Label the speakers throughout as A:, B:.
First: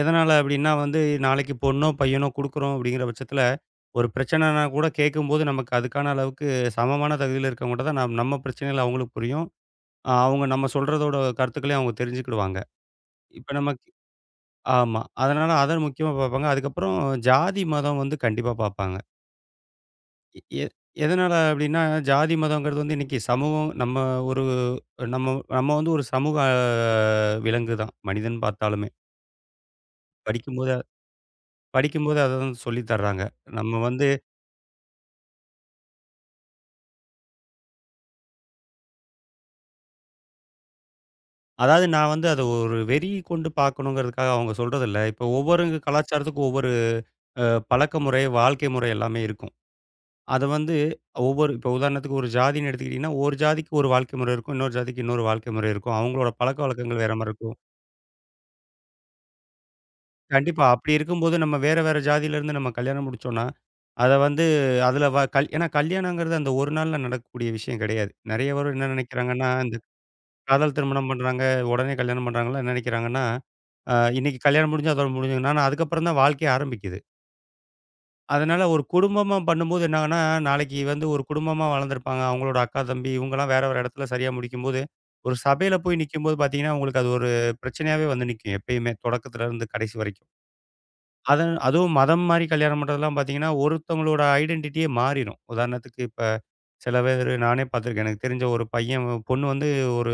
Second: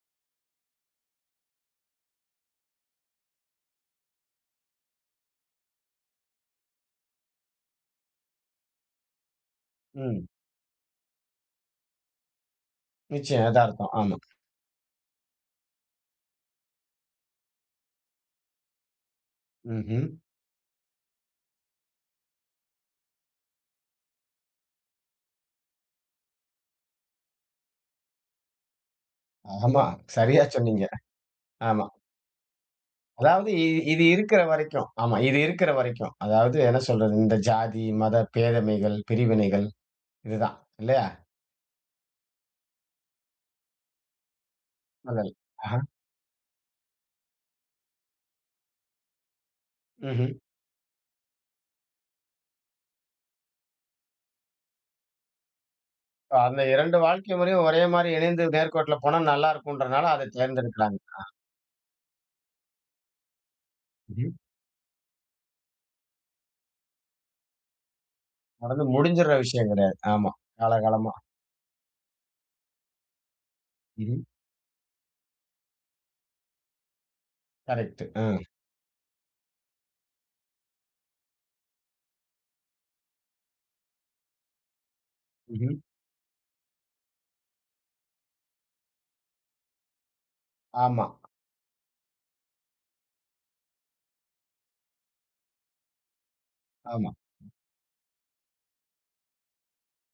A: எதனால அப்படீன்னா வந்து, நாளைக்கு பொண்ணோ, பையனோ குடுக்குறோம் அப்படீங்கிற பட்சத்துல, ஒரு பிரச்சனன்னா கூடக் கேட்கும்போது நமக்கு அதுக்கான அளவுக்கு சமமான தகுதியில இருக்கவங்க கிட்ட தான் நாம் நம்ம பிரச்சனைகள் அவங்களுக்கு புரியும்.
B: ம்.
A: அவுங்க நம்ம சொல்றதோட கருத்துக்களையும் அவுங்க தெரிஞ்சுக்கிடுவாங்க.
B: நிச்சயம்.
A: இப்ப நமக்கு
B: எதார்த்தம். ஆமா.
A: ஆமா. அதனால அத முக்கியமா பார்ப்பாங்க. அதுக்கப்புறம் ஜாதி, மதம் வந்து கண்டிப்பா பாப்பாங்க.
B: ம்ஹ்ம்.
A: எ எ எதனால அப்படீன்னா, ஜாதி மதம்ங்கிறது வந்து இன்னைக்கு சமூகம் நம்ம ஒரு நம்ம நம்ம வந்து ஒரு சமூக விலங்குதான், மனிதன் பார்த்தாலுமே.
B: ஆமா. சரியா
A: படிக்கும்போது அ
B: சொன்னீங்க. ஆமா.
A: படிக்கும்போது அததான் சொல்லித் தறாங்க.
B: அதாவது இ
A: நம்ம
B: இது
A: வந்து
B: இருக்கற வரைக்கும். ஆமா, இது இருக்கற வரைக்கும். அதாவது என்ன சொல்றது? இந்த ஜாதி, மத, பேதமைகள், பிரிவினைகள் இதுதான். இல்லையா?
A: அதாவது நா வந்து அத ஒரு வெறி கொண்டு பார்க்கணும்ங்கிறதுக்காக அவங்க சொல்றதில்ல. இப்போ
B: [unintelligible]
A: ஒவ்வொரு
B: ஆஹா.
A: கலாச்சாரத்துக்கும் ஒவ்வொரு அ பழக்கமுறை, வாழ்க்கை முறை எல்லாமே இருக்கும்.
B: ம்ஹ்ம்.
A: அத வந்து ஒவ்வொரு இப்போ உதாரணத்துக்கு ஒரு ஜாதின்னு எடுத்துக்கிட்டீங்கன்னா, ஒரு ஜாதிக்கு ஒரு வாழ்க்கை முறை இருக்கும். இன்னொரு ஜாதிக்கு இன்னொரு வாழ்க்கை முறை இருக்கும். அவங்களோட
B: இப்ப அந்த 2
A: பழக்கவழக்கங்கள் வேற மாரி
B: வாழ்க்கை
A: இருக்கும்.
B: முறையும் ஒரே மாரி இணைந்து நேர்கோட்ல போனா நல்லா இருக்கும்ன்றனால அத
A: கண்டிப்பா. அப்படி
B: தேர்ந்தெடுத்துருக்காங்களா?
A: இருக்கும்போது நம்ம வேற வேற ஜாதியிலிருந்து நம்ம கல்யாணம் முடிச்சோம்ன்னா, அத
B: ம்ஹ்ம்.
A: வந்து அதுல வ கல் ஏன்னா கல்யாணம்ங்கறது அந்த ஒரு நாள்ல நடக்கக்கூடிய விஷயம் கெடையாது. நெறைய பேரு
B: அது
A: என்ன
B: முடிஞ்சுர்ற
A: நெனைக்கிறாங்கன்னா,
B: விஷயம்
A: இந்த
B: கெடையாது. ஆமா,
A: காதல் திருமணம்
B: காலகாலமா.
A: பண்றாங்க, உடனே கல்யாணம் பண்ணுறவங்கல்லாம் என்ன நெனைக்கிறாங்கன்னா, அ
B: ம்ஹ்ம்.
A: இன்னைக்கு கல்யாணம் முடிஞ்சா [unintelligible] அதுக்கப்புறம் தான் வாழ்க்கையே ஆரம்பிக்குது.
B: கரெக்ட்டு, ம்.
A: அதனால ஒரு குடும்பமா பண்ணும்போது என்னாகும்ன்னா, நாளைக்கு வந்து ஒரு குடும்பமா வளர்ந்துருப்பாங்க. அவங்களோட அக்கா, தம்பி இவங்கல்லாம் வேற ஒரு எடத்துல சரியா முடிக்கும்போது, ஒரு சபையில
B: ம்ஹ்ம்.
A: போய் நிக்கும்போது பாத்தீங்கன்னா, உங்களுக்கு அது ஒரு பிரச்சனையாவே வந்து நிக்கும், எப்பயுமே. தொடக்கத்துலருந்து கடைசி வரைக்கும்.
B: ஆமா.
A: அது அதுவும் மதம் மாறி கல்யாணம் பண்றதெல்லாம் பார்த்தீங்கன்னா, ஒருத்தங்களோட ஐடன்டிட்டியே மாறிரும். உதாரணத்துக்கு இப்ப சில
B: ஆமா.
A: பேரு நானே பாத்திருக்கேன். எனக்குத் தெரிஞ்ச ஒரு பையன். பொண்ணு வந்து ஒரு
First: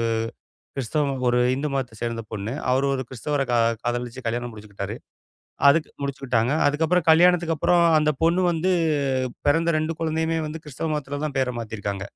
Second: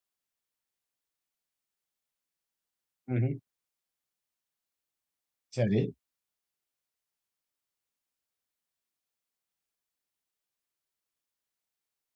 A: கிறிஸ்தவம் ஒரு இந்து மதத்தை சேர்ந்த பொண்ணு. அவரு ஒரு
B: ம்ஹ்ம்.
A: கிறிஸ்தவர கா காதலிச்சு கல்யாணம் முடிச்சுக்கிட்டாரு.
B: சரி.
A: அதுக்கு முடிச்சுக்கிட்டாங்க. அதுக்கப்புறம், கல்யாணத்துக்கு அப்புறம் அந்தப் பொண்ணு வந்து பிறந்த 2 குழந்தையுயே வந்து கிறிஸ்துவ மதத்துல தான் பேர மாத்தி இருக்காங்க.